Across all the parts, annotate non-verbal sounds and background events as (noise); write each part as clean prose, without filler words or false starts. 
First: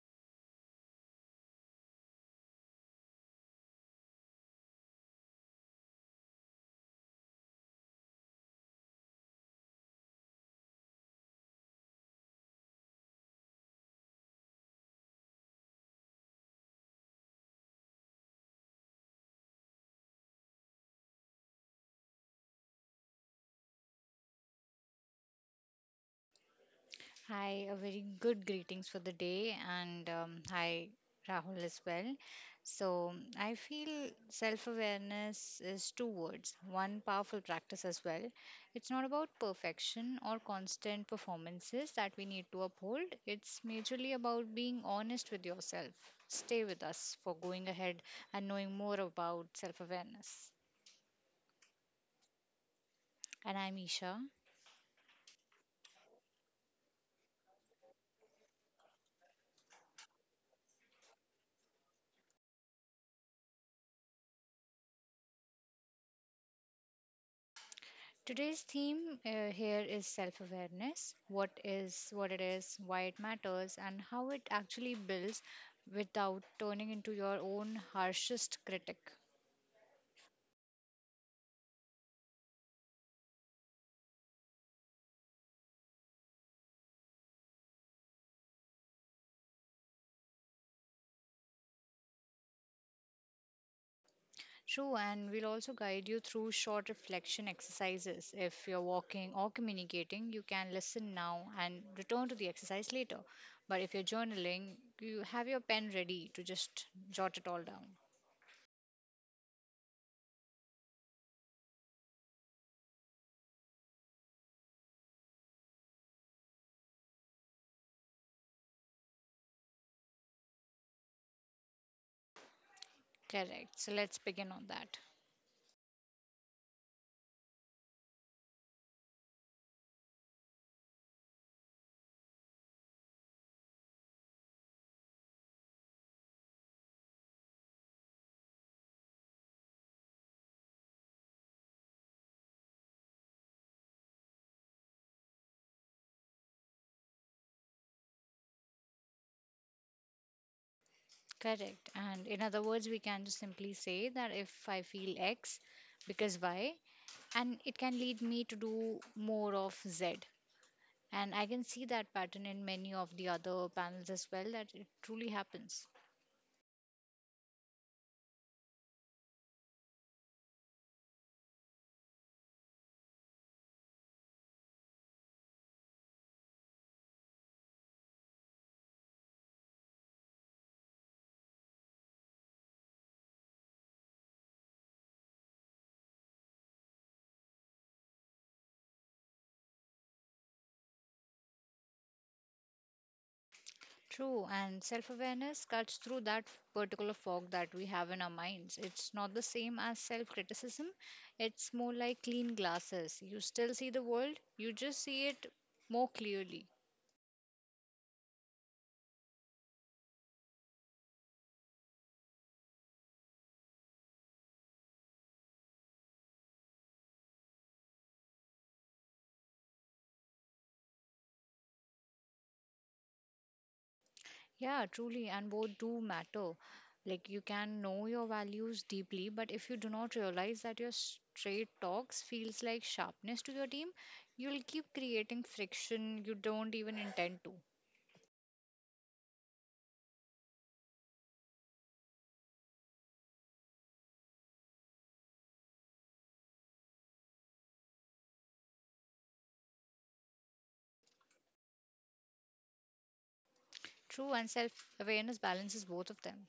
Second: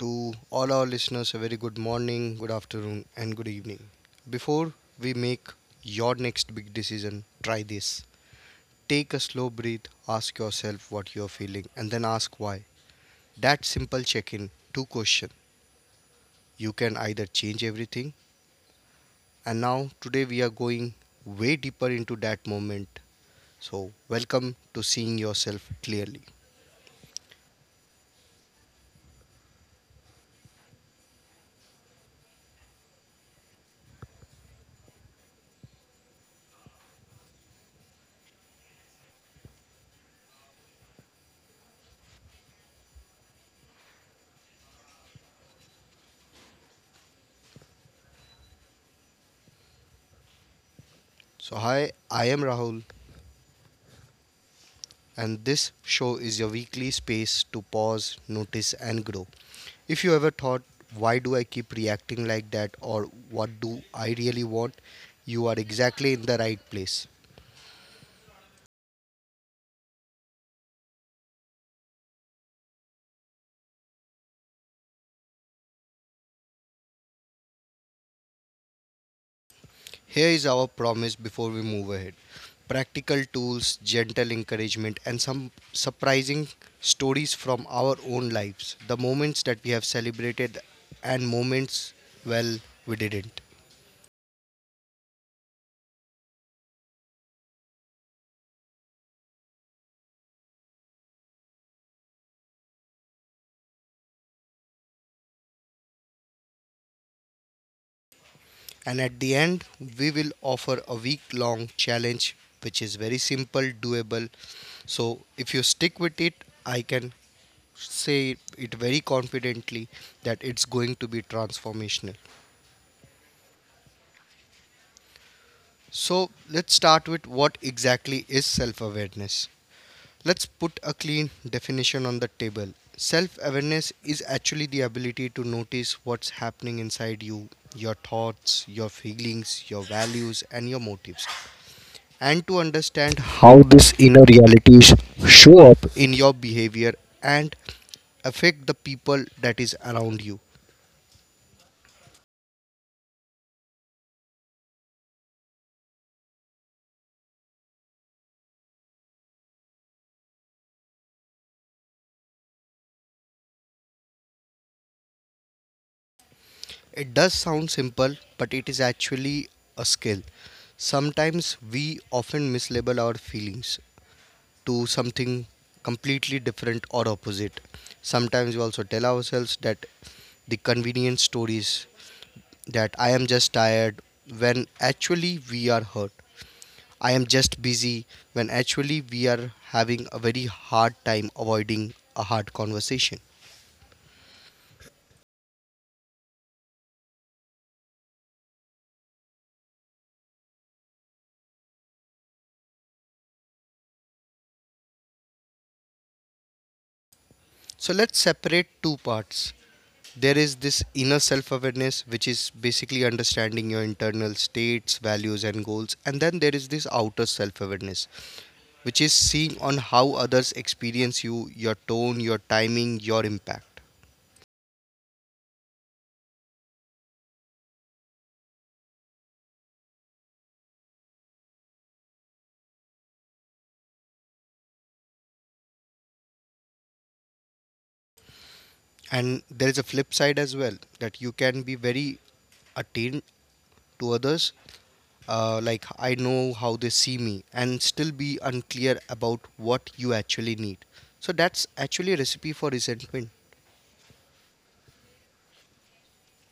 To all our listeners, a very good morning, good afternoon, and good evening. Before we make your next big decision, try this. Take a slow breath, ask yourself what you're feeling, and then ask why. That simple check in, two questions. You can either change everything, and now today we are going way deeper into that moment. So, welcome to seeing yourself clearly. Hi, a very good greetings for the day, and hi, Rahul, as well. So, I feel self awareness is two words, one powerful practice as well. It's not about perfection or constant performances that we need to uphold, it's majorly about being honest with yourself. Stay with us for going ahead and knowing more about self awareness. So, hi, I am Rahul, And I'm Isha. and this show is your weekly space to pause, notice, and grow. If you ever thought, why do I keep reacting like that, or what do I really want, you are exactly in the right place. Today's theme here is self-awareness. What it is, why it matters, and how it actually builds without turning into your own harshest critic. Here is our promise before we move ahead practical tools, gentle encouragement, and some surprising stories from our own lives. The moments that we have celebrated, and moments, well, we didn't. True, and we'll also guide you through short reflection exercises. If you're walking or communicating, you can listen now and return to the exercise later. But if you're journaling, you have your pen ready to just jot it all down. And at the end, we will offer a week long challenge which is very simple, doable. So, if you stick with it, I can say it very confidently that it's going to be transformational. Correct. So let's begin on that. So, let's start with what exactly is self awareness. Let's put a clean definition on the table. Self awareness is actually the ability to notice what's happening inside you, your thoughts, your feelings, your values, and your motives. And to understand how these inner realities show up in your behavior and affect the people that is around you. Correct. And in other words, we can just simply say that if I feel X because Y, and it can lead me to do more of Z. And I can see that pattern in many of the other panels as well, that it truly happens. It does sound simple, but it is actually a skill. Sometimes we often mislabel our feelings to something completely different or opposite. Sometimes we also tell ourselves that the convenient stories that I am just tired when actually we are hurt. I am just busy when actually we are having a very hard time avoiding a hard conversation. True. And self awareness cuts through that particular fog that we have in our minds. It's not the same as self criticism, it's more like clean glasses. You still see the world, you just see it more clearly. So let's separate two parts. There is this inner self awareness, which is basically understanding your internal states, values, and goals. And then there is this outer self awareness, which is seeing on how others experience you, your tone, your timing, your impact. Yeah, truly, and both do matter. Like you can know your values deeply, but if you do not realize that your straight talks feels like sharpness to your team, you'll keep creating friction you don't even intend to. And there is a flip side as well that you can be very attuned to others. Like I know how they see me and still be unclear about what you actually need. So that's actually a recipe for resentment. True and self-awareness balances both of them.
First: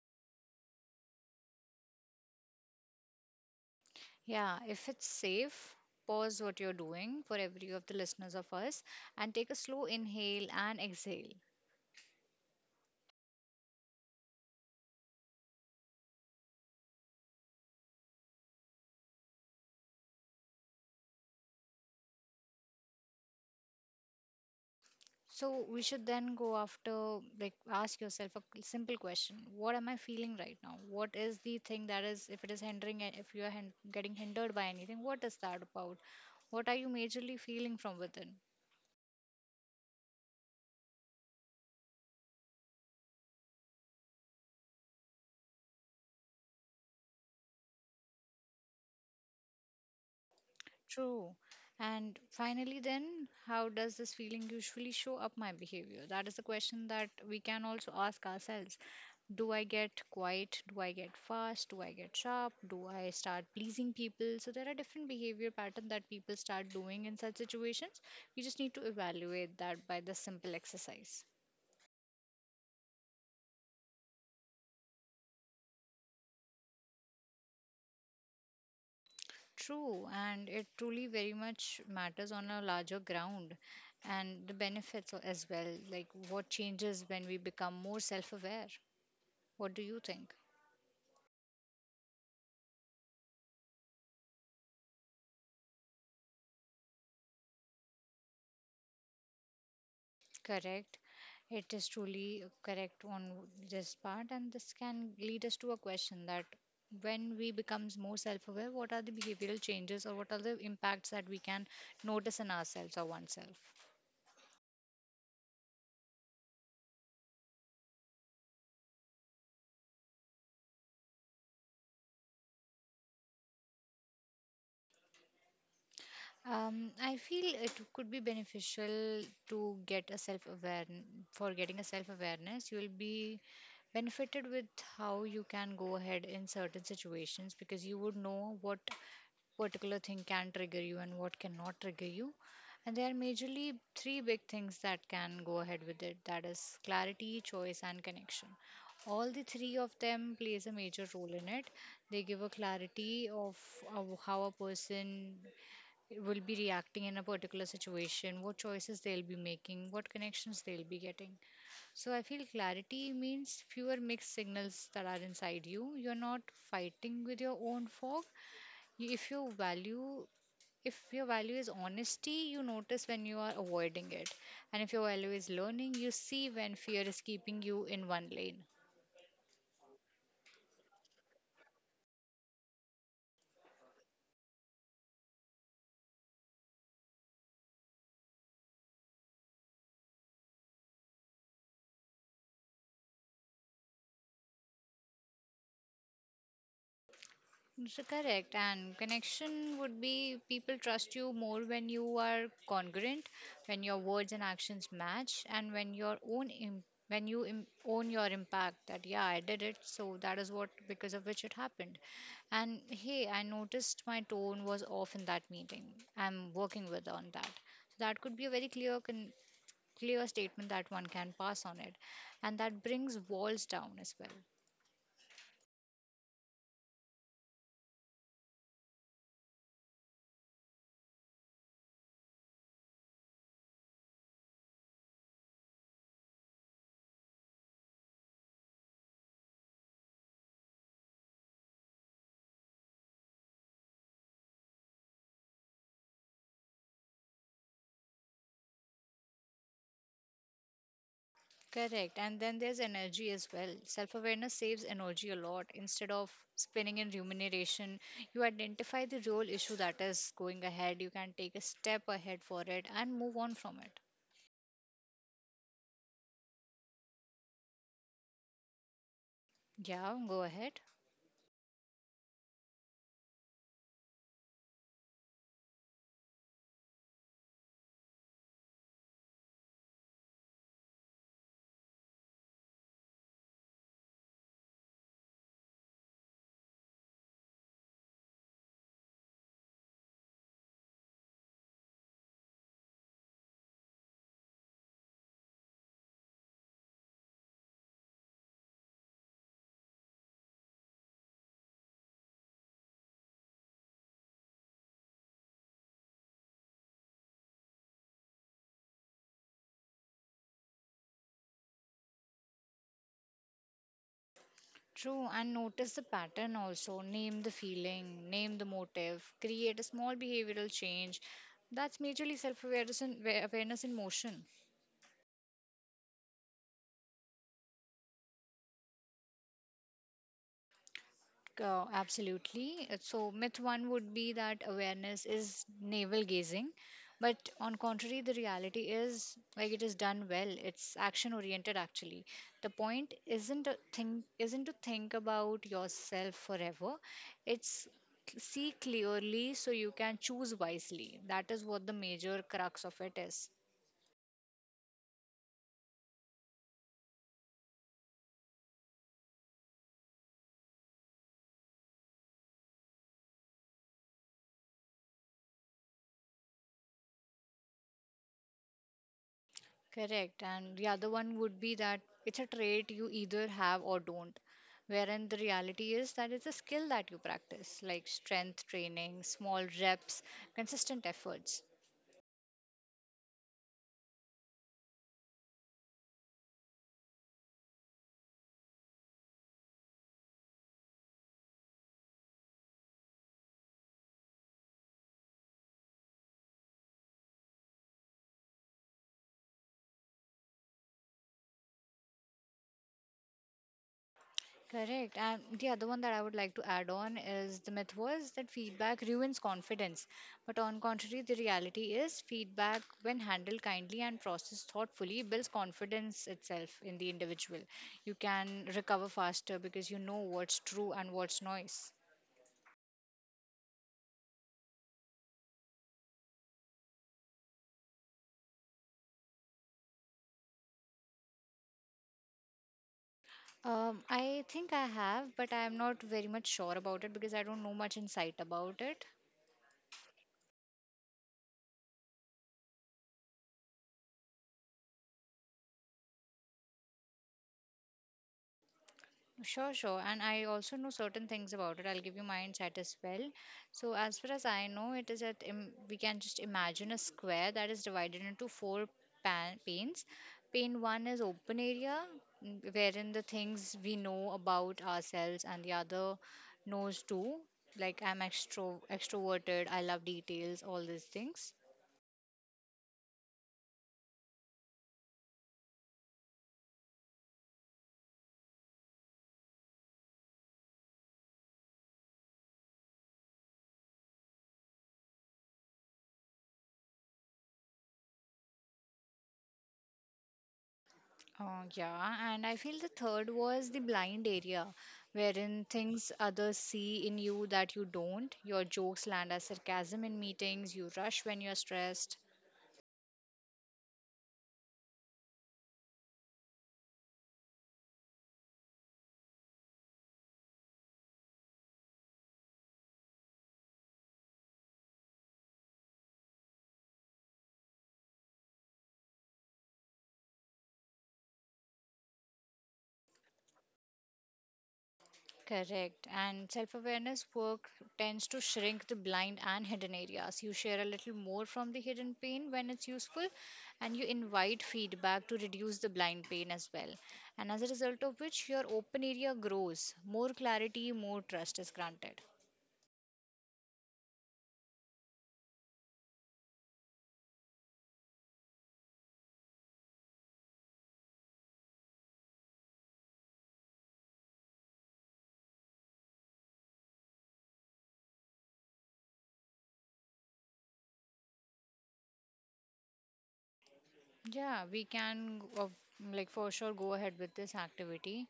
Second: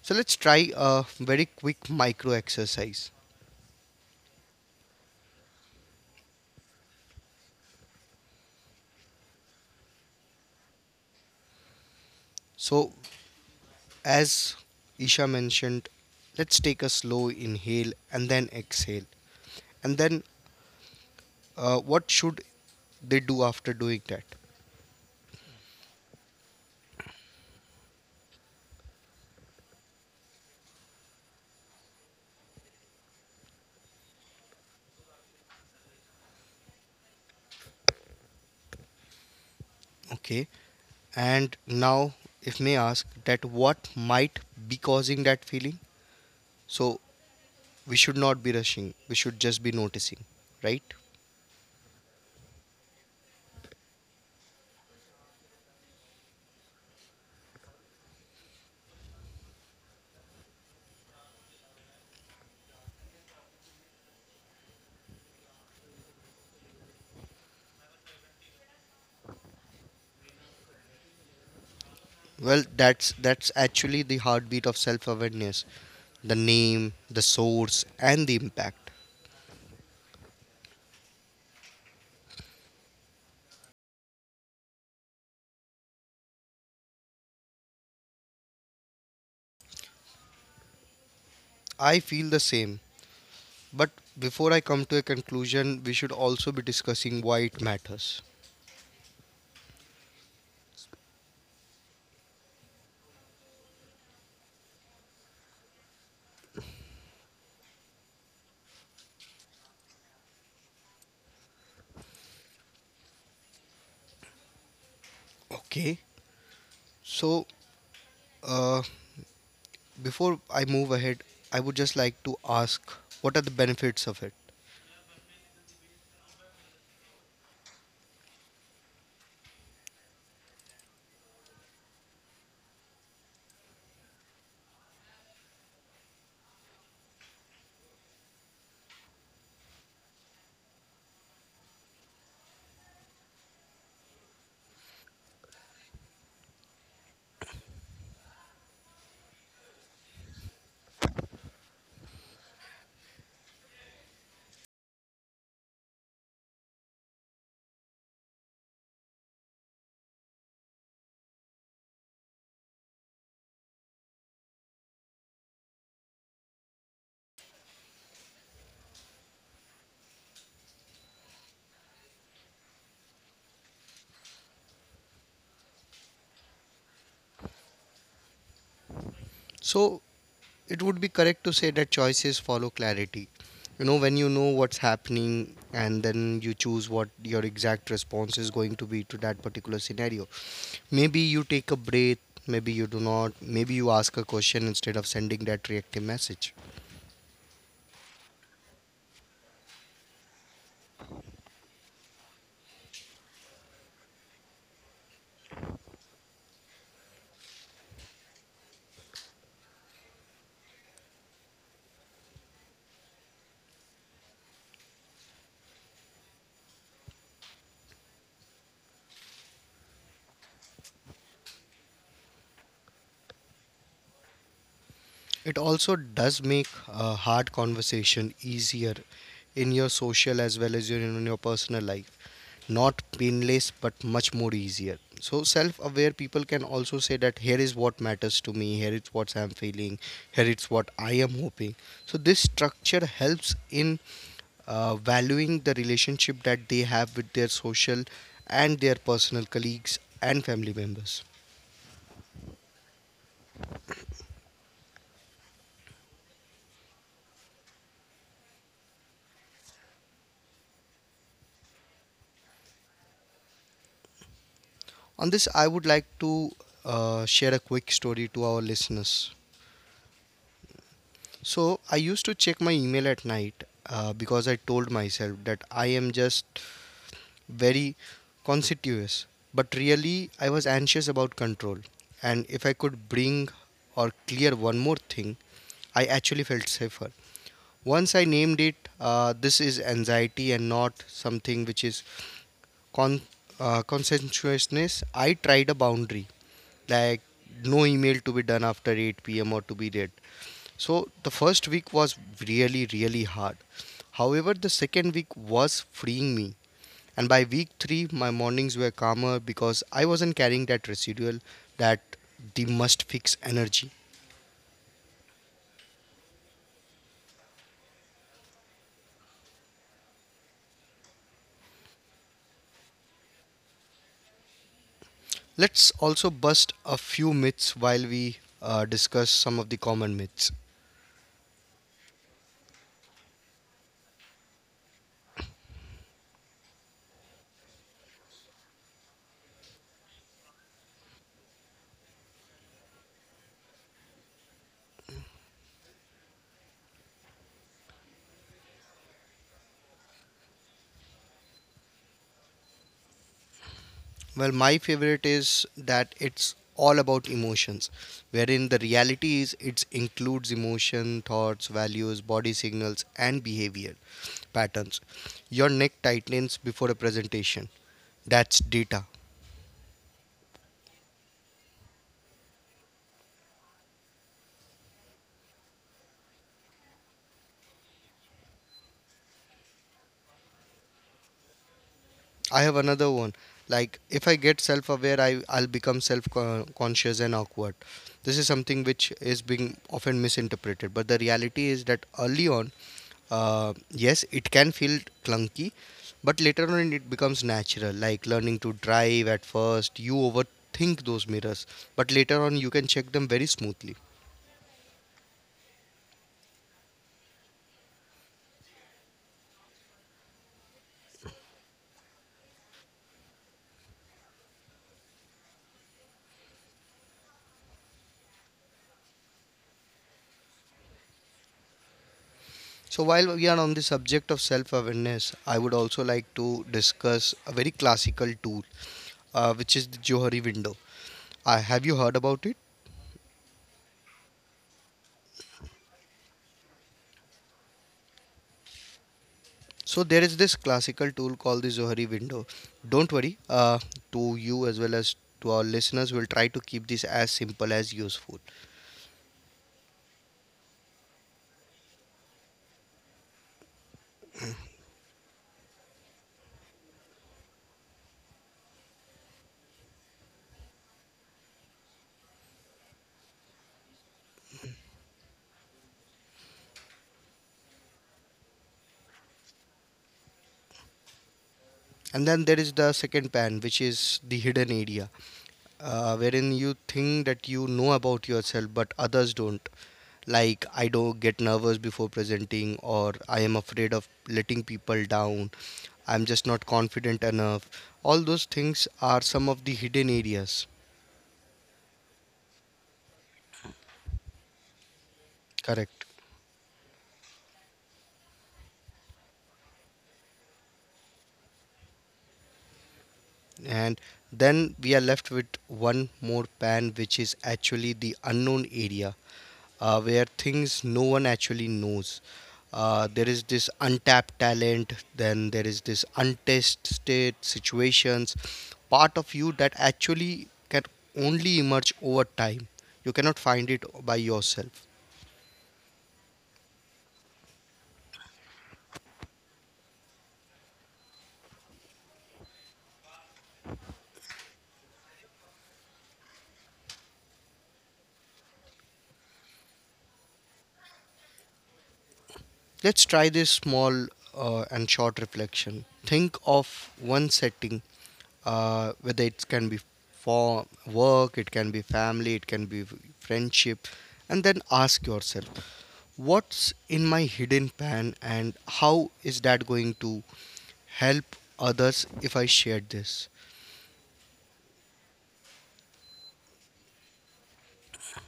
So let's try a very quick micro exercise. Yeah, if it's safe, pause what you're doing for every of the listeners of us and take a slow inhale and exhale. So as Isha mentioned, let's take a slow inhale and then exhale. And then what should they do after doing that? So we should then go after, like, ask yourself a simple question. What am I feeling right now? What is the thing that is, if it is hindering, if you are getting hindered by anything, what is that about? What are you majorly feeling from within? Okay. And now if may ask that what might be causing that feeling? So we should not be rushing, we should just be noticing, right? True. And finally, then, how does this feeling usually show up my behavior? That is the question that we can also ask ourselves. Do I get quiet? Do I get fast? Do I get sharp? Do I start pleasing people? So there are different behavior patterns that people start doing in such situations. We just need to evaluate that by the simple exercise. Well, that's actually the heartbeat of self awareness, the name, the source, and the impact. True, and it truly very much matters on a larger ground and the benefits as well, like what changes when we become more self aware. What do you think? I feel the same, but before I come to a conclusion we should also be discussing why it matters. Correct. It is truly correct on this part, and this can lead us to a question that when we becomes more self-aware, what are the behavioral changes or what are the impacts that we can notice in ourselves or oneself? Okay, so uh, before I move ahead I would just like to ask what are the benefits of it. I feel it could be beneficial to get a self aware for getting a self awareness. You will be benefited with how you can go ahead in certain situations because you would know what particular thing can trigger you and what cannot trigger you. And there are majorly three big things that can go ahead with it that is clarity, choice, and connection. All the three of them plays a major role in it. They give a clarity of how a person will be reacting in a particular situation, what choices they'll be making, what connections they'll be getting. So I feel clarity means fewer mixed signals that are inside you. You're not fighting with your own fog. If your value is honesty, you notice when you are avoiding it. And if your value is learning, you see when fear is keeping you in one lane. So it would be correct to say that choices follow clarity. You know, when you know what's happening and then you choose what your exact response is going to be to that particular scenario. Maybe you take a breath, maybe you do not, maybe you ask a question instead of sending that reactive message. So correct. And connection would be people trust you more when you are congruent, when your words and actions match, and when your own Im- when you Im- own your impact. That yeah, I did it. So that is what because of which it happened. And hey, I noticed my tone was off in that meeting. I'm working with on that. So that could be a very clear clear statement that one can pass on it, and that brings walls down as well. It also does make a hard conversation easier in your social as well as in your personal life. Not painless but much more easier. So self-aware people can also say that here is what matters to me, here is what I'm feeling, here is what I am hoping. So this structure helps in valuing the relationship that they have with their social and their personal colleagues and family members. Correct. And then there's energy as well. Self awareness saves energy a lot. Instead of spinning in rumination, you identify the real issue that is going ahead. You can take a step ahead for it and move on from it. On this I would like to share a quick story to our listeners. Yeah, go ahead. So I used to check my email at night because I told myself that I am just very conspicuous. But really, I was anxious about control. And if I could bring or clear one more thing, I actually felt safer. Once I named it, this is anxiety and not something which is con- consensuousness, I tried a boundary like no email to be done after 8 p.m. or to be read. So the first week was really, really hard. However, the second week was freeing me. And by week three, my mornings were calmer because I wasn't carrying that residual, that the must fix energy. True. And notice the pattern also. Name the feeling, name the motive, create a small behavioral change. That's majorly self awareness in motion. Let's also bust a few myths while we discuss some of the common myths. Absolutely. So myth one would be that awareness is navel gazing, but on contrary, the reality is like it is done well. It's action oriented actually. The point isn't to think about yourself forever. It's see clearly so you can choose wisely. That is what the major crux of it is. Well, my favorite is that it's all about emotions, wherein the reality is it includes emotion, thoughts, values, body signals, and behavior patterns. Your neck tightens before a presentation. That's data. Correct. And the other one would be that it's a trait you either have or don't. Wherein the reality is that it's a skill that you practice, like strength training, small reps, consistent efforts. I have another one. Like if I get self-aware, I'll become self-conscious and awkward. This is something which is being often misinterpreted, but the reality is that early on, yes, it can feel clunky, but later on it becomes natural. Like learning to drive at first, you overthink those mirrors, but later on you can check them very smoothly. Correct. And the other one that I would like to add on is the myth was that feedback ruins confidence. But on contrary, the reality is feedback, when handled kindly and processed thoughtfully, builds confidence itself in the individual. You can recover faster because you know what's true and what's noise. So, while we are on the subject of self awareness, I would also like to discuss a very classical tool, which is the Johari window. Have you heard about it? I think I have, but I am not very much sure about it because I don't know much insight about it. So, there is this classical tool called the Johari window. Don't worry, to you as well as to our listeners, we'll try to keep this as simple as useful. Sure, sure. And I also know certain things about it. I'll give you my insight as well. So, as far as I know, it is that we can just imagine a square that is divided into four panes. Pane one is open area, mm, wherein the things we know about ourselves, and the other knows too. Like I'm extroverted, I love details, all these things. And then there is the second pan, which is the hidden area. Wherein you think that you know about yourself but others don't, like I don't get nervous before presenting or I am afraid of letting people down, I'm just not confident enough. All those things are some of the hidden areas. Yeah, and I feel the third was the blind area, wherein Correct, things others see in you that you don't. Your jokes land as sarcasm in meetings, you rush when you're stressed. and then we are left with one more pan which is actually the unknown area, where things no one actually knows. There is this untapped talent, then there is this untested situations, part of you that actually can only emerge over time. You cannot find it by yourself. Correct. And self awareness work tends to shrink the blind and hidden areas. You share a little more from the hidden pain when it's useful, and you invite feedback to reduce the blind pain as well. And as a result of which, your open area grows, more clarity, more trust is granted. Let's try this small and short reflection. Think of one setting, whether it can be for work, it can be family, it can be friendship, and then ask yourself, what's in my hidden pan and how is that going to help others if I share this? Yeah, we can, like, for sure go ahead with this activity.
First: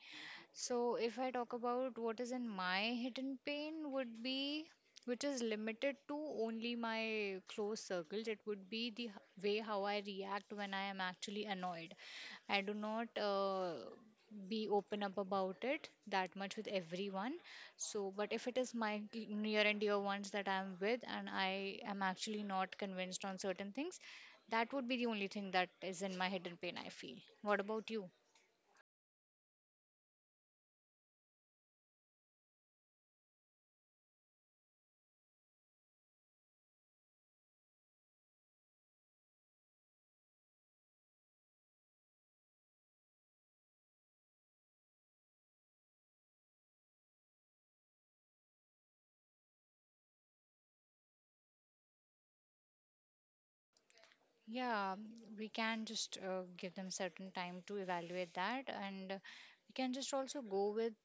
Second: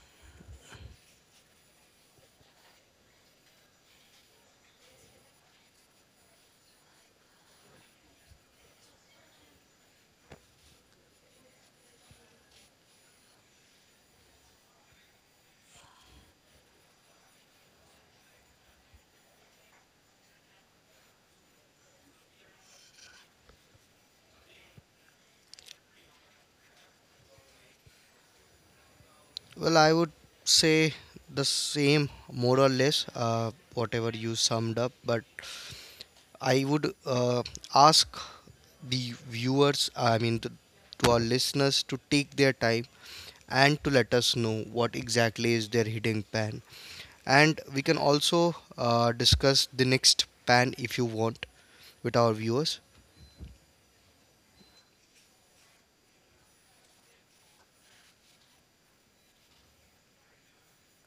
So, if I talk about what is in my hidden pain, would be which is limited to only my close circles, it would be the way how I react when I am actually annoyed. I do not be open up about it that much with everyone. So, but if it is my near and dear ones that I am with and I am actually not convinced on certain things, that would be the only thing that is in my hidden pain, I feel. What about you? Well, I would say the same, more or less, whatever you summed up, but I would ask the viewers, I mean, to our listeners, to take their time and to let us know what exactly is their hidden pan. And we can also discuss the next pan if you want with our viewers. Yeah, we can just give them certain time to evaluate that, and we can just also go with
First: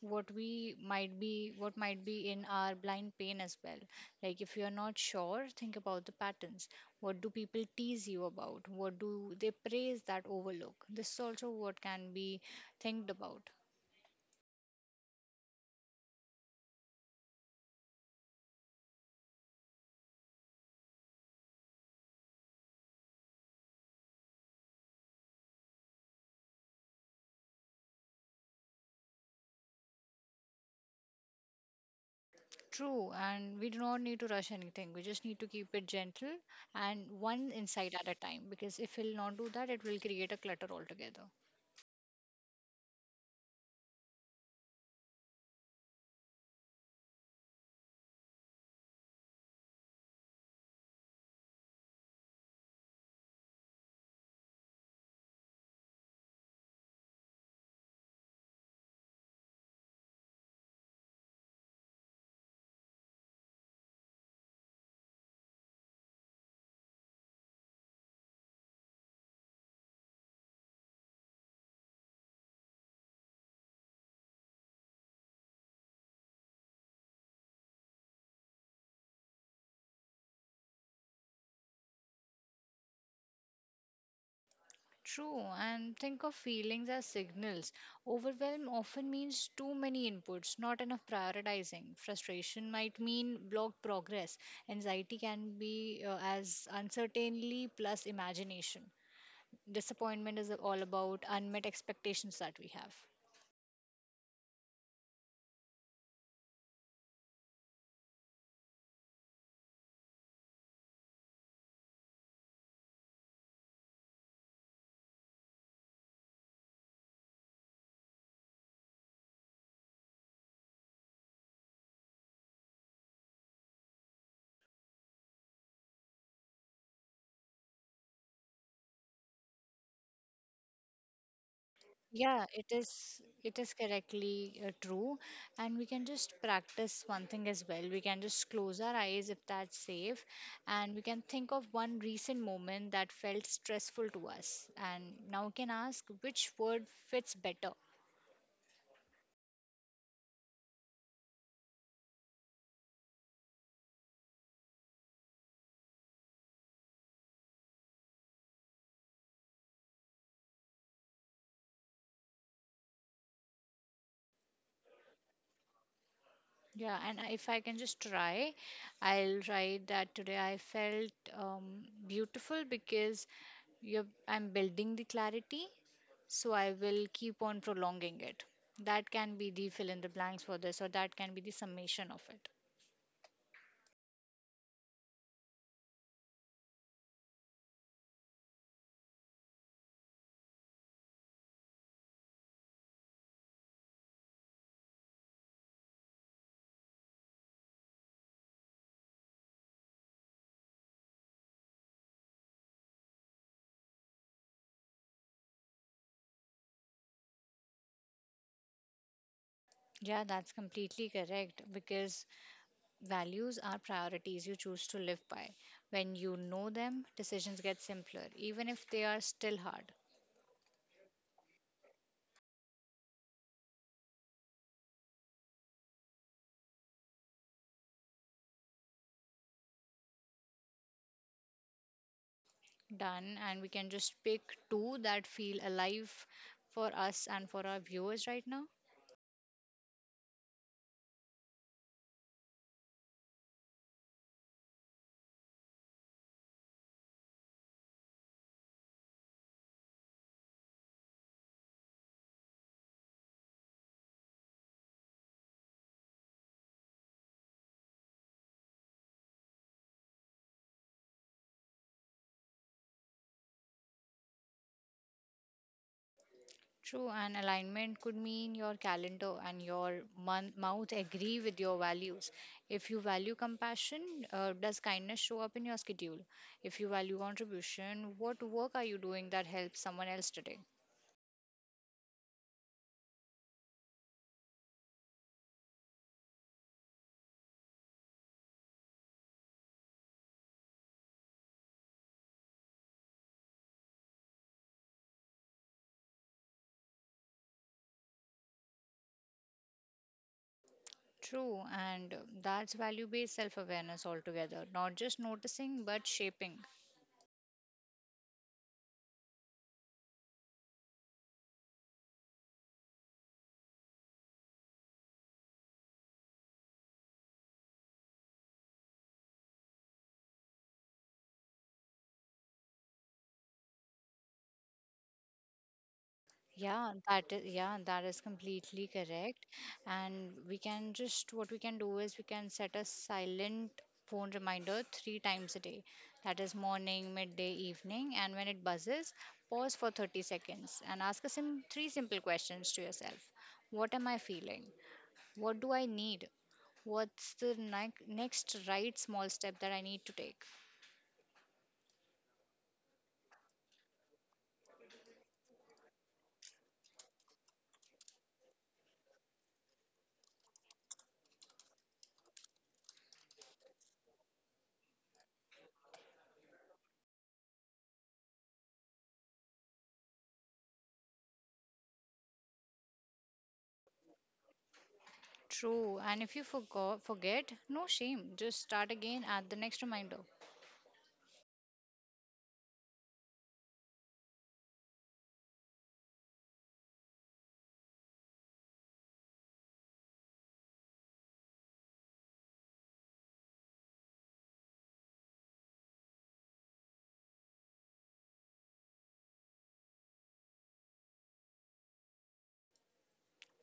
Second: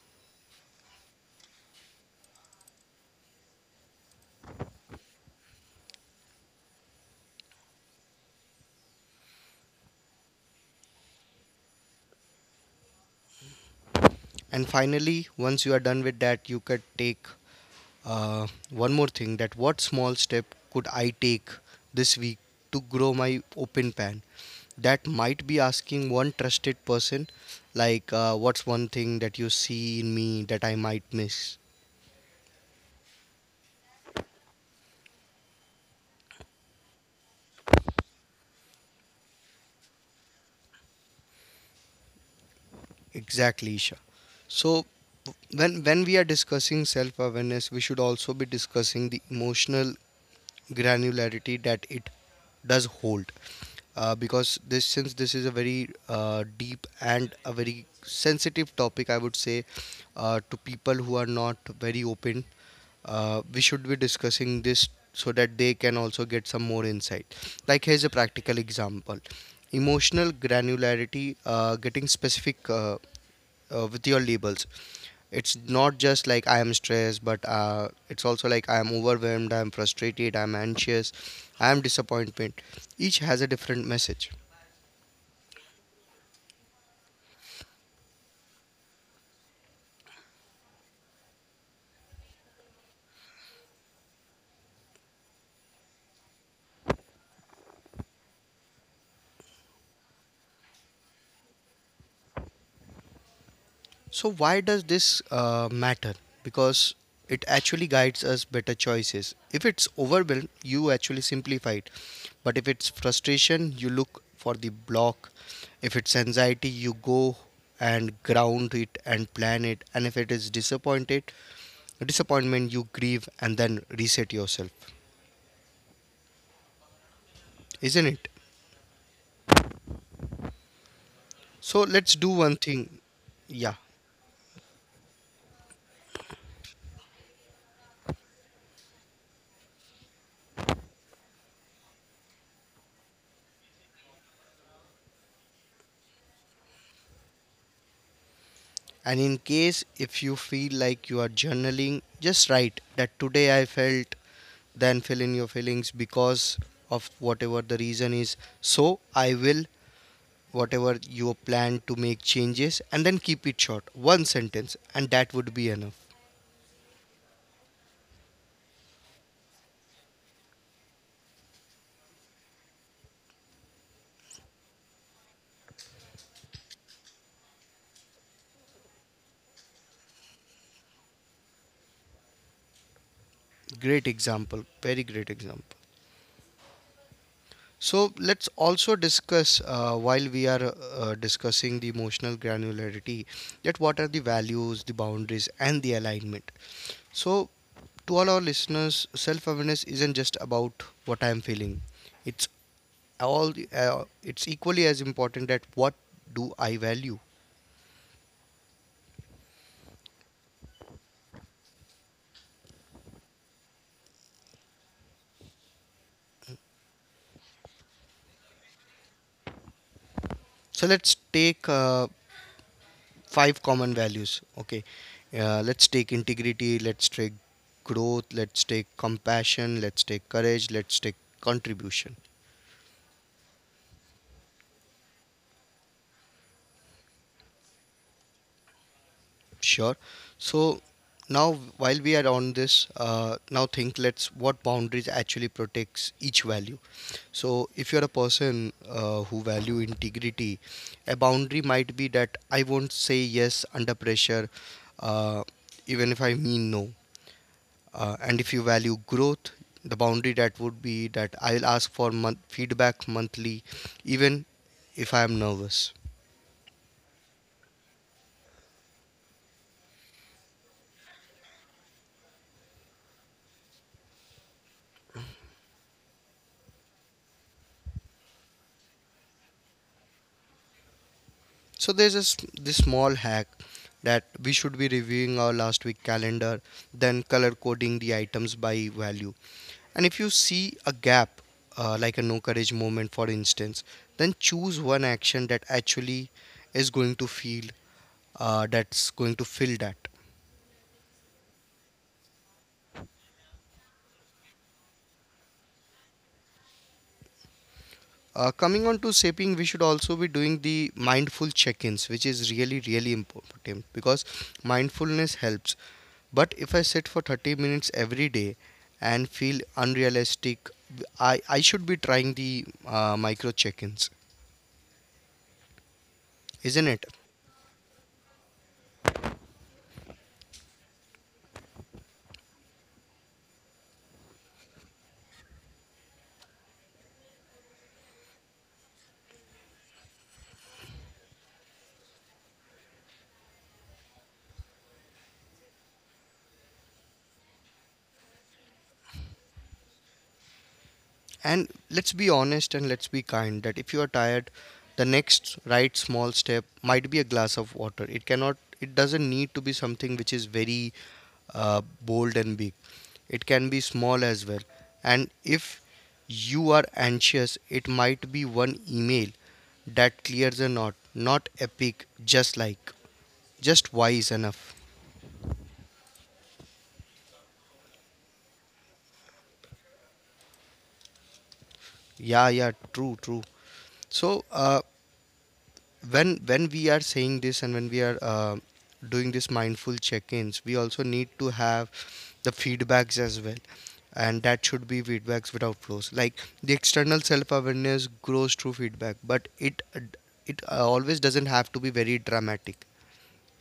what we might be, what might be in our blind pain as well. Like if you are not sure, think about the patterns. What do people tease you about? What do they praise that overlook? This is also what can be thinked about. And finally, once you are done with that, you could take one more thing that what small step could I take this week to grow my open pan? That might be asking one trusted person, like, what's one thing that you see in me that I might miss? True, and we do not need to rush anything. We just need to keep it gentle and one insight at a time because if we'll not do that, it will create a clutter altogether. Exactly, Isha. So, when we are discussing self awareness, we should also be discussing the emotional granularity that it does hold, because this since this is a very deep and a very sensitive topic, I would say, to people who are not very open. We should be discussing this so that they can also get some more insight. Like here's a practical example. Emotional granularity, getting specific with your labels. It's not just like I am stressed but it's also like I am overwhelmed, I am frustrated, I am anxious, I am disappointed. Each has a different message. True, and think of feelings as signals. Overwhelm often means too many inputs, not enough prioritizing. Frustration might mean blocked progress. Anxiety can be as uncertainty plus imagination. Disappointment is all about unmet expectations that we have. So why does this matter? Because it actually guides us better choices. If it's overwhelm, you actually simplify it. But if it's frustration, you look for the block. If it's anxiety, you go and ground it and plan it. And if it is disappointment, you grieve and then reset yourself. Isn't it? So let's do Yeah, one it thing. is it is Yeah. correctly true, and we can just practice one thing as well. We can just close our eyes if that's safe and we can think of one recent moment that felt stressful to us, and now we can ask which word fits better. And in case if you feel like you are journaling, just write that today I felt, then fill in your feelings because of whatever the reason is. So I will, whatever you plan to make changes, and then keep it short. One sentence, and that would be enough. Yeah, and if I can just try, I'll write that today I felt beautiful because I'm building the clarity, so I will keep on prolonging it. That can be the fill in the blanks for this, or that can be the summation of it. Great example. Very great example. So let's also discuss, while we are discussing the emotional granularity, that what are the values, the boundaries, and the alignment. So, to all our listeners, self awareness isn't just about what I am feeling. It's all it's equally as important that what do I value. Yeah, that's completely correct because values are priorities you choose to live by. When you know them, decisions get simpler, even if they are still hard. So let's take five common values, okay. Let's take integrity, let's take growth, let's take compassion, let's take courage, let's take contribution. Done. And we can just pick two that feel alive for us and for our viewers right now. Sure. So now while we are on this, now think let's what boundaries actually protects each value. So if you're a person who value integrity, a boundary might be that I won't say yes under pressure, uh, even if I mean no. And if you value growth, the boundary that would be that I'll ask for month feedback monthly, even if I am nervous. True. And alignment could mean your calendar and your mouth agree with your values. If you value compassion, does kindness show up in your schedule? If you value contribution, what work are you doing that helps someone else today? So there's this small hack that we should be reviewing our last week calendar, then color coding the items by value. And if you see a gap, like a no courage moment, for instance, then choose one action that actually is going to feel that's going to fill that. True. And that's value based self awareness altogether. Not just noticing, but shaping. Coming on to saping, we should also be doing the mindful check-ins, which is really, really important because mindfulness helps. But if I sit for 30 minutes every day and feel unrealistic, I should be trying the micro check-ins, Yeah, isn't it? that is, yeah, that is completely correct. And we can just what we can do is we can set a silent phone reminder three times a day. That is morning, midday, evening, and when it buzzes, pause for 30 seconds and ask a sim three simple questions to yourself. What am I feeling? What do I need? What's the next right small step that I need to take? And let's be honest and let's be kind that if you are tired, the next right small step might be a glass of water. It cannot, it doesn't need to be something which is very bold and big. It can be small as well. And if you are anxious, it might be one email that clears a knot, not epic, just like, just wise enough. True. And if you forget, no shame. Just start again at the next reminder. Yeah, yeah, true, true. So, when we are saying this and when we are doing these mindful check-ins, we also need to have the feedbacks as well, and that should be feedbacks without flaws, like the external self-awareness grows through feedback, but it always doesn't have to be very dramatic.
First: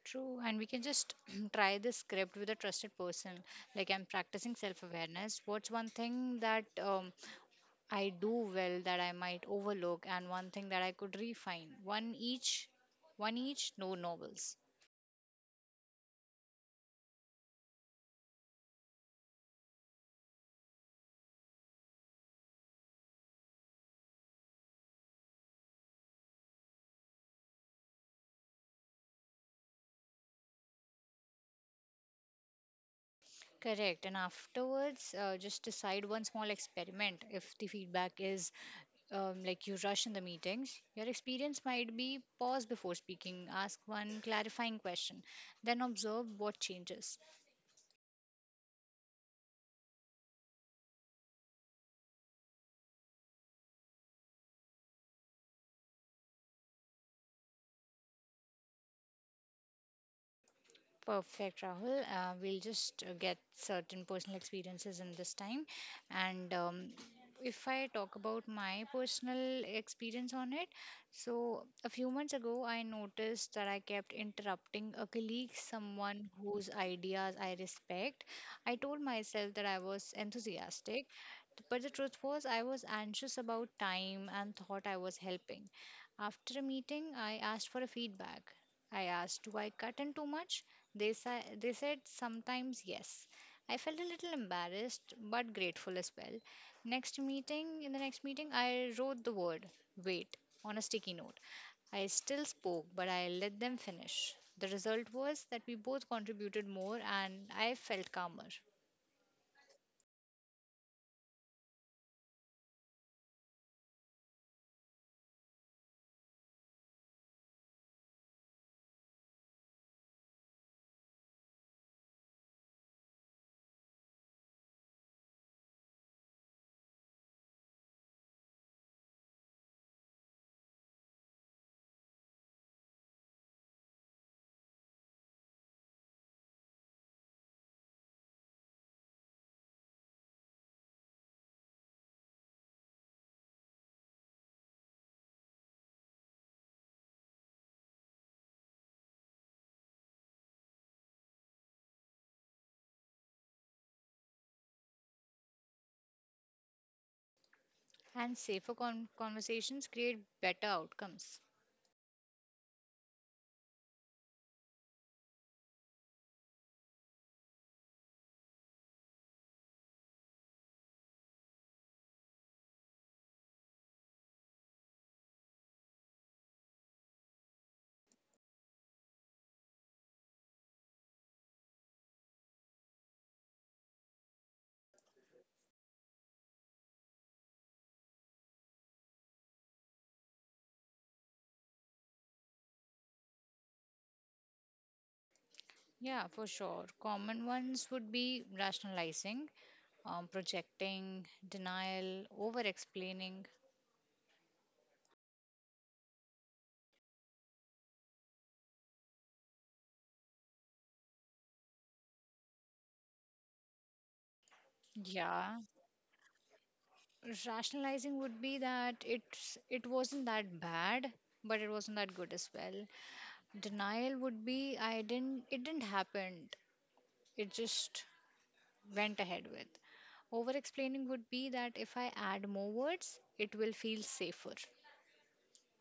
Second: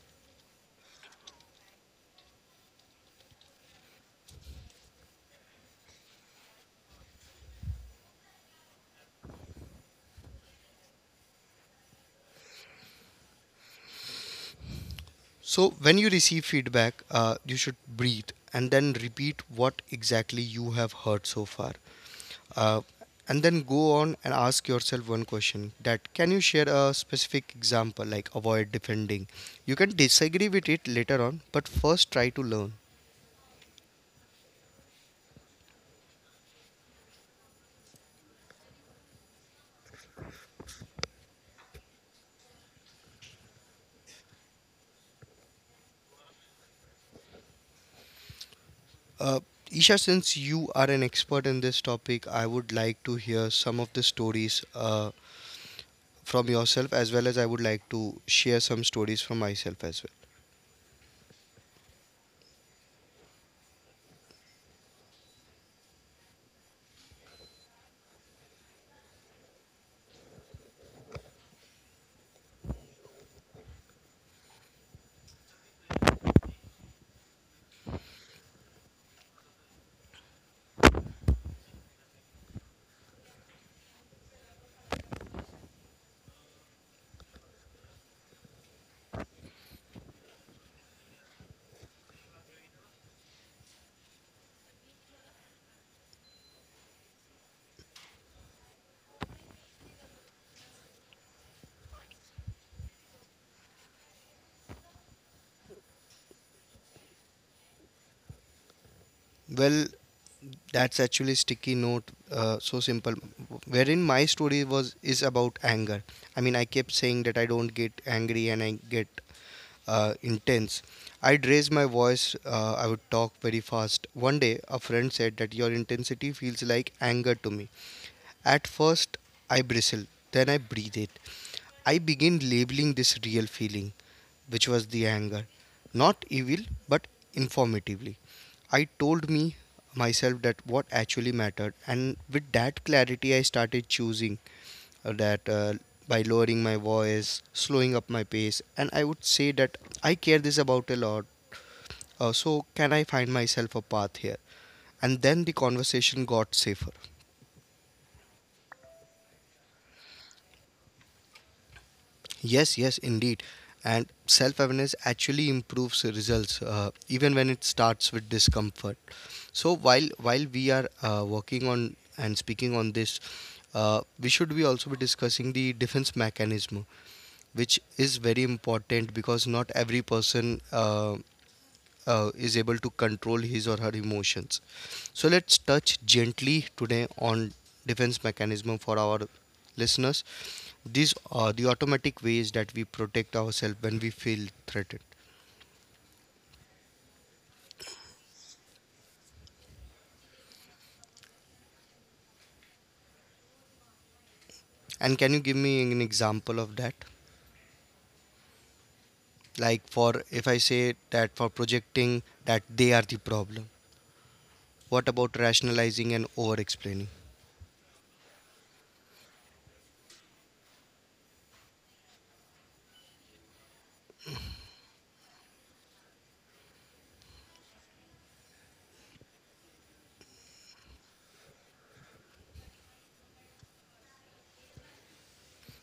True, and we can just (clears throat) try this script with a trusted person. Like, I'm practicing self-awareness. What's one thing that I do well that I might overlook, and one thing that I could refine? One each, no novels. So when you receive feedback, you should breathe and then repeat what exactly you have heard so far. uh, and then go on and ask yourself one question that can you share a specific example, like avoid defending. You can disagree with it later on, but first try to learn. Correct. And afterwards, just decide one small experiment. If the feedback is like you rush in the meetings, your experience might be pause before speaking, ask one clarifying question, then observe what changes. uh, Isha, since you are an expert in this topic, I would like to hear some of the stories from yourself, as well as I would like to share some stories from myself as Perfect, Rahul. We'll just get certain personal experiences in this time. And If I talk about my personal experience on it, so a few months ago, I noticed that I kept interrupting a colleague, someone whose ideas I respect. I told myself that I was enthusiastic, but the truth was, I was anxious about time and thought I was helping. After a meeting, I asked for a feedback. I asked, do I cut in too much? They said sometimes yes. I felt a little embarrassed but grateful as well. In the next meeting, I wrote the word wait on a sticky note. I still spoke, but I let them finish. The result was that we both contributed more and I felt calmer. well. Well, that's actually sticky note. So simple. Wherein my story was is about anger. I mean, I kept saying that I don't get angry and I get intense. I'd raise my voice. I would talk very fast. One day, a friend said that your intensity feels like anger to me. At first, I bristle, then I breathe it. I begin labeling this real feeling, which was the anger. Not evil, but informatively. I told me myself that what actually mattered, and with that clarity, I started choosing that by lowering my voice, slowing up my pace, and I would say that I care this about a lot. So can I find myself a path here? And then the conversation got safer. And safer conversations create better outcomes. Yes, yes, indeed. And self awareness actually improves results even when it starts with discomfort. So while we are working on and speaking on this, we should be also be discussing the defense mechanism, which is very important because not every person is able to control his or her emotions. So let's touch gently today on defense mechanism for our listeners. These are the automatic ways that we protect ourselves when we feel threatened. Yeah, for sure. Common ones would be rationalizing, projecting, denial, over explaining. And can you give me an example of that? Like for if I say that for projecting that they are the problem. What about Yeah, rationalizing and over explaining? rationalizing would be that it wasn't that bad but it wasn't that good as well. Denial would be I didn't it didn't happen, it just went ahead with. Over explaining would be that if I add more words it will feel safer.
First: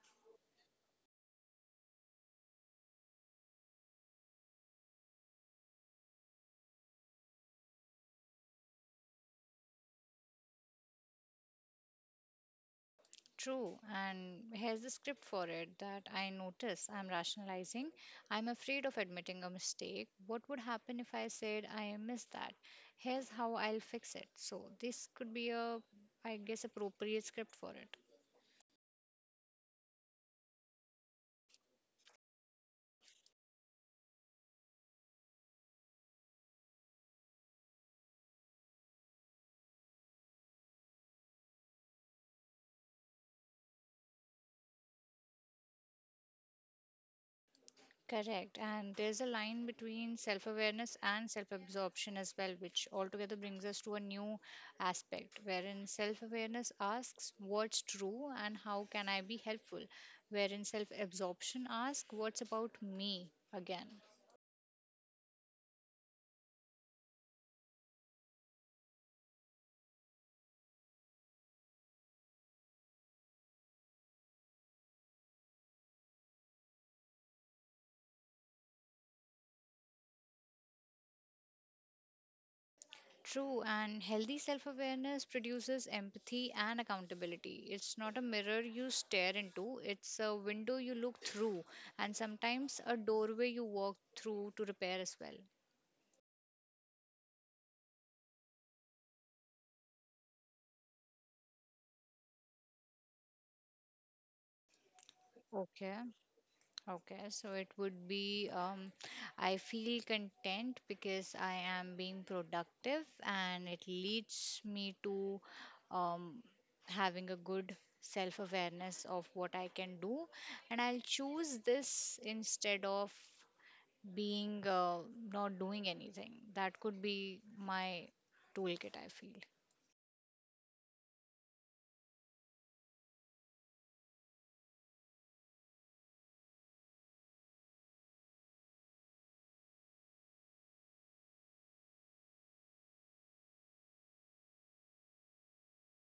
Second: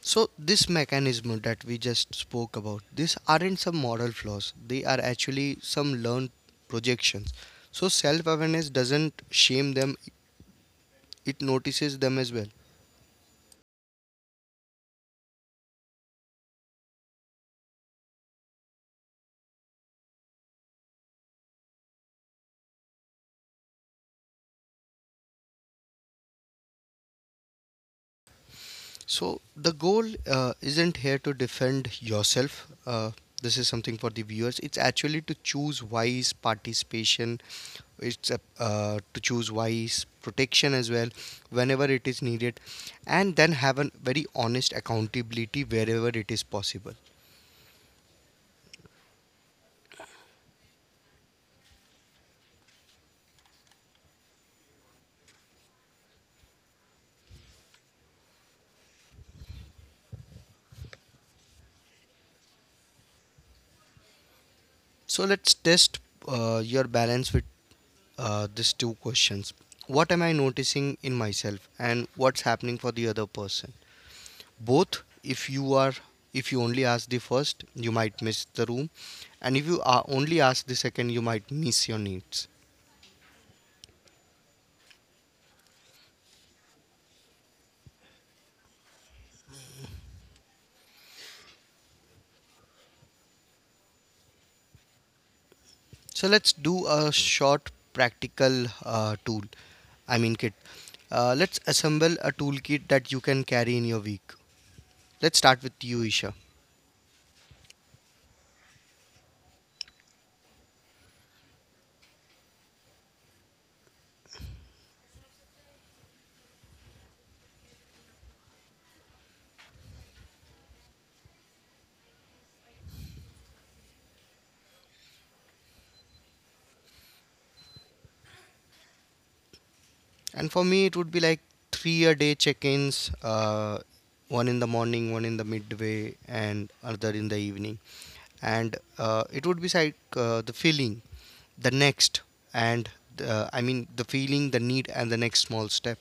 So this mechanism that we just spoke about, these aren't some moral flaws. They are actually some learned projections. So self-awareness doesn't shame them; it notices them as well. True, and here's the script for it, that I notice I'm rationalizing. I'm afraid of admitting a mistake. What would happen if I said I missed that? Here's how I'll fix it. So, this could be a, I guess, appropriate script for it. So the goal isn't here to defend yourself. This is something for the viewers. It's actually to choose wise participation. It's to choose wise protection as well, whenever it is needed, and then have a very honest accountability wherever it is possible. Correct. And there's a line between self awareness and self absorption as well, which altogether brings us to a new aspect wherein self awareness asks what's true and how can I be helpful, wherein self absorption asks what's about me again. So let's test your balance with these two questions. What am I noticing in myself, and what's happening for the other person? Both, if you are if you only ask the first, you might miss the room, and if you are only ask the second, you might miss your needs. True, and healthy self awareness produces empathy and accountability. It's not a mirror you stare into, it's a window you look through, and sometimes a doorway you walk through to repair as well. So let's do a short practical tool. I mean kit. Let's assemble a toolkit that you can carry in your week. Let's start with Okay. you, Isha. Okay, so it would be I feel content because I am being productive and it leads me to um, having a good self awareness of what I can do. And I'll choose this instead of being not doing anything. That could be my toolkit, I feel. And for me, it would be like three a day check ins, one in the morning, one in the midway, and another in the evening. And it would be like the feeling, the next, and I mean, the feeling, the need, and the next small step.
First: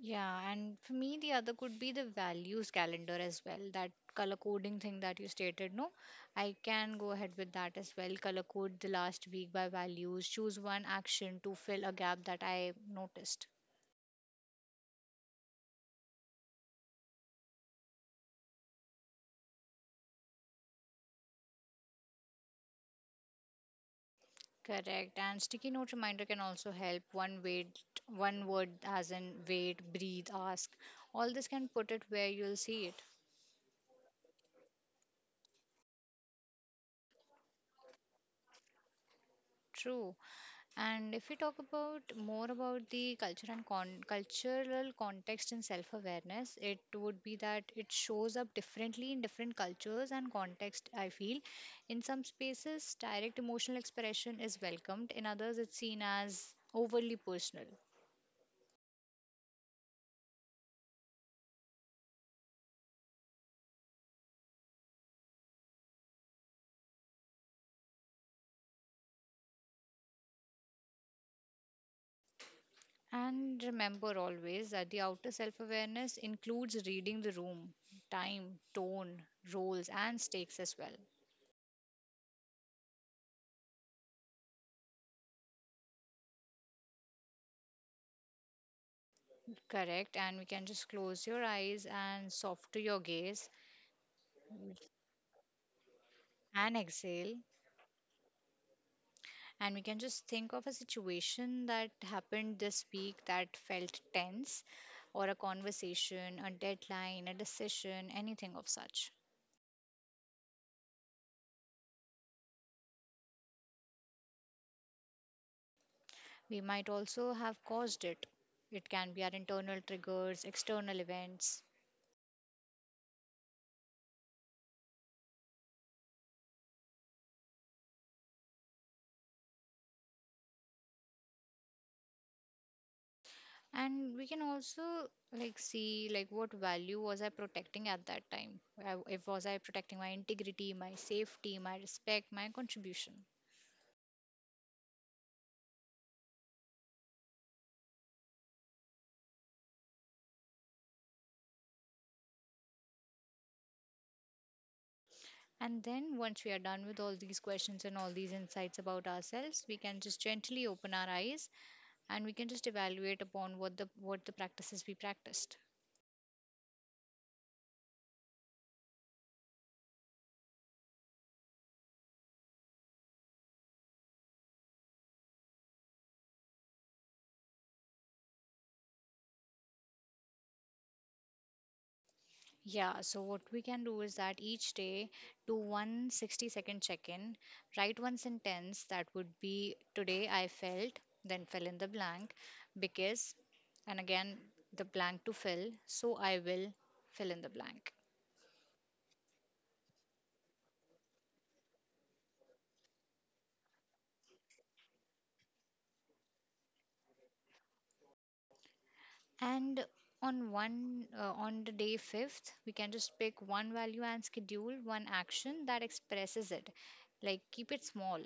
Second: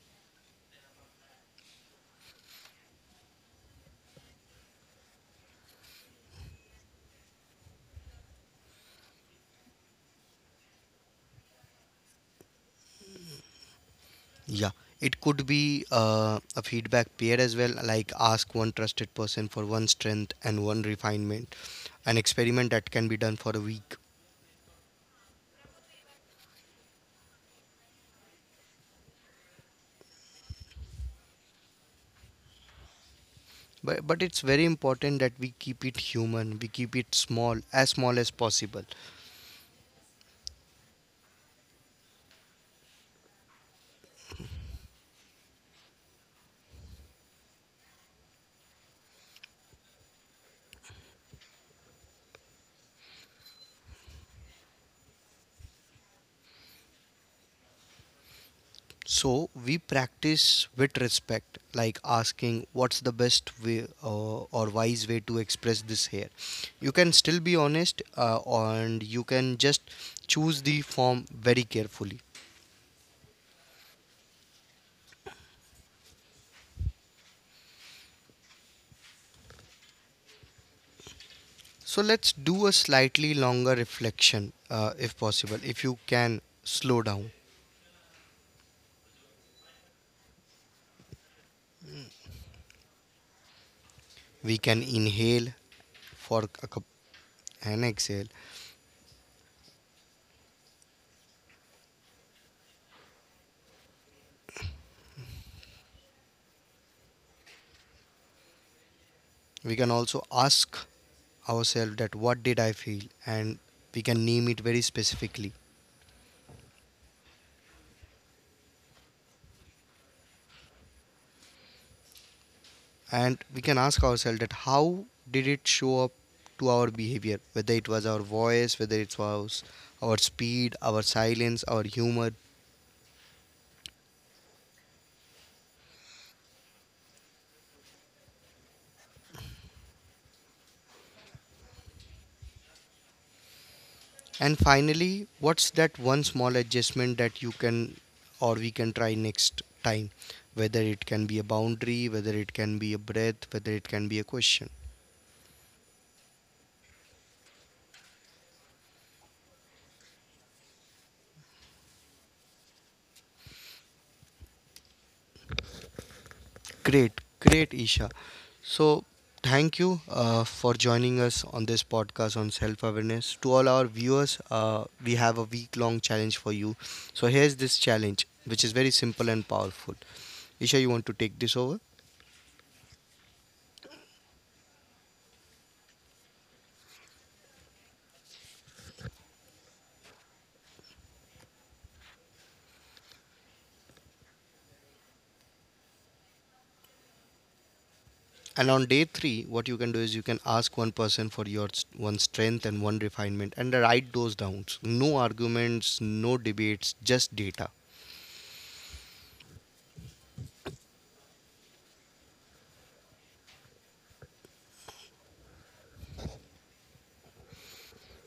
Yeah, and for me, the other could be the values calendar as well. That color coding thing that you stated, no? I can go ahead with that as well. Color code the last week by values. Choose one action to fill a gap that I noticed. Yeah, it could be a feedback peer as well, like ask one trusted person for one strength and one refinement, an experiment that can be done for a week. Correct. And sticky note reminder can also help. One wait, one word as in wait, breathe, ask. All this can put it where you'll see it. But it's very important that we keep it human, we keep it small as possible. True. And if we talk about more about the culture and cultural context and self-awareness, it would be that it shows up differently in different cultures and context. I feel, in some spaces, direct emotional expression is welcomed; in others, it's seen as overly personal. So we practice with respect, like asking what's the best way or wise way to express this here. You can still be honest and you can just choose the form very carefully. And remember always that the outer self-awareness includes reading the room, time, tone, roles, and stakes as well. So let's do a slightly longer reflection if possible. If you can slow down, Correct. And we can just close your eyes and soften your gaze we can inhale for a and cup exhale, and exhale. and we can just think of a situation that happened this week that felt tense, or a conversation, a deadline, a decision, anything of such. We can also ask ourselves that what did I feel, and we can name it very specifically. We might also have caused it. It can be our internal triggers, external events. And we can ask ourselves that how did it show up to our behavior, whether it was our voice, whether it was our speed, our silence, our humor. And we can also like see like what value was I protecting at that time. If was I protecting my integrity, my safety, my respect, my contribution. And finally, what's that one small adjustment that you can or we can try next time, whether it can be a boundary, whether it can be a breath, whether it can be a question. And then, once we are done with all these questions and all these insights about ourselves, we can just gently open our eyes and we can just evaluate upon what the practices we practiced. Great, great, Isha. So, thank you for joining us on this podcast on self awareness. To all our viewers, we have a week long challenge for you. So, here's this challenge, which is very simple and powerful. Isha, you want to take this over? Yeah, so what we can do is that each day do one 60-second check in, write one sentence that would be today I felt, then fill in the blank because, and again, the blank to fill, so I will fill in the blank. And on day 3, what you can do is you can ask one person for your one strength and one refinement and write those down. No arguments, no debates, just data. And on one on the day 5th, we can just pick one value and schedule one action that expresses it. Like keep it small.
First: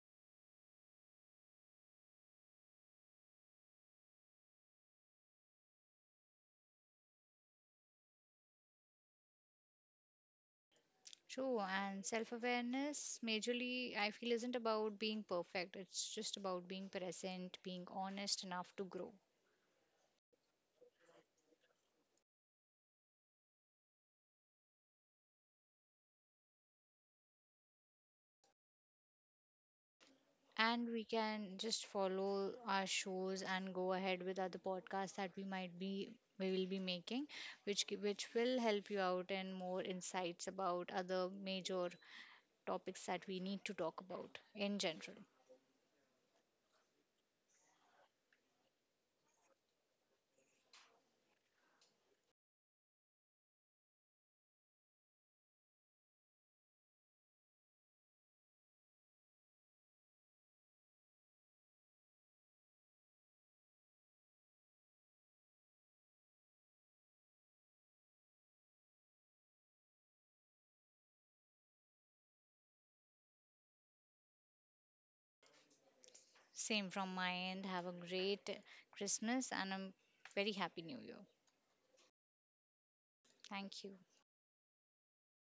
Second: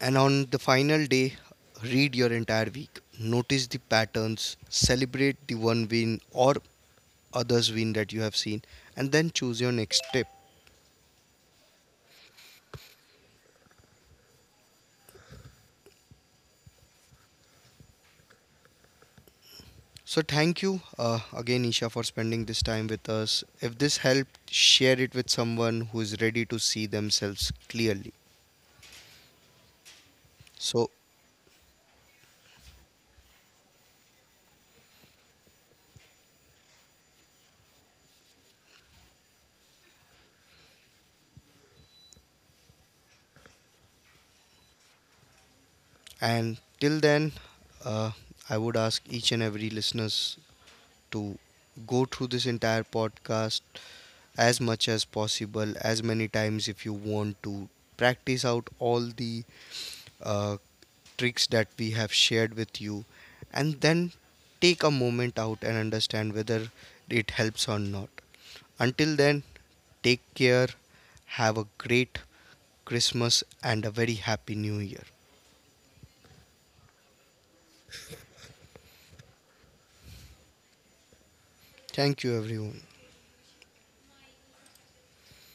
And on the final day, read your entire week. Notice the patterns, celebrate the one win or others win that you have seen, and then choose your next step. True. And self-awareness majorly I feel isn't about being perfect. It's just about being present, being honest enough to grow. So, thank you again, Isha, for spending this time with us. If this helped, share it with someone who is ready to see themselves clearly. So, And we can just follow our shows and go ahead with other podcasts that we will be making, which will help you out and more insights about other major topics that we need to talk about in general. and till then, uh, I would ask each and every listeners to go through this entire podcast, as much as possible, as many times if you want to. Practice out all the uh, tricks that we have shared with you, and then take a moment out and understand whether it helps or not. Until then, take care, have a great Christmas, and a very happy new year. Same from my end. Have a great Christmas and a very happy new year. Thank you, everyone. Thank you.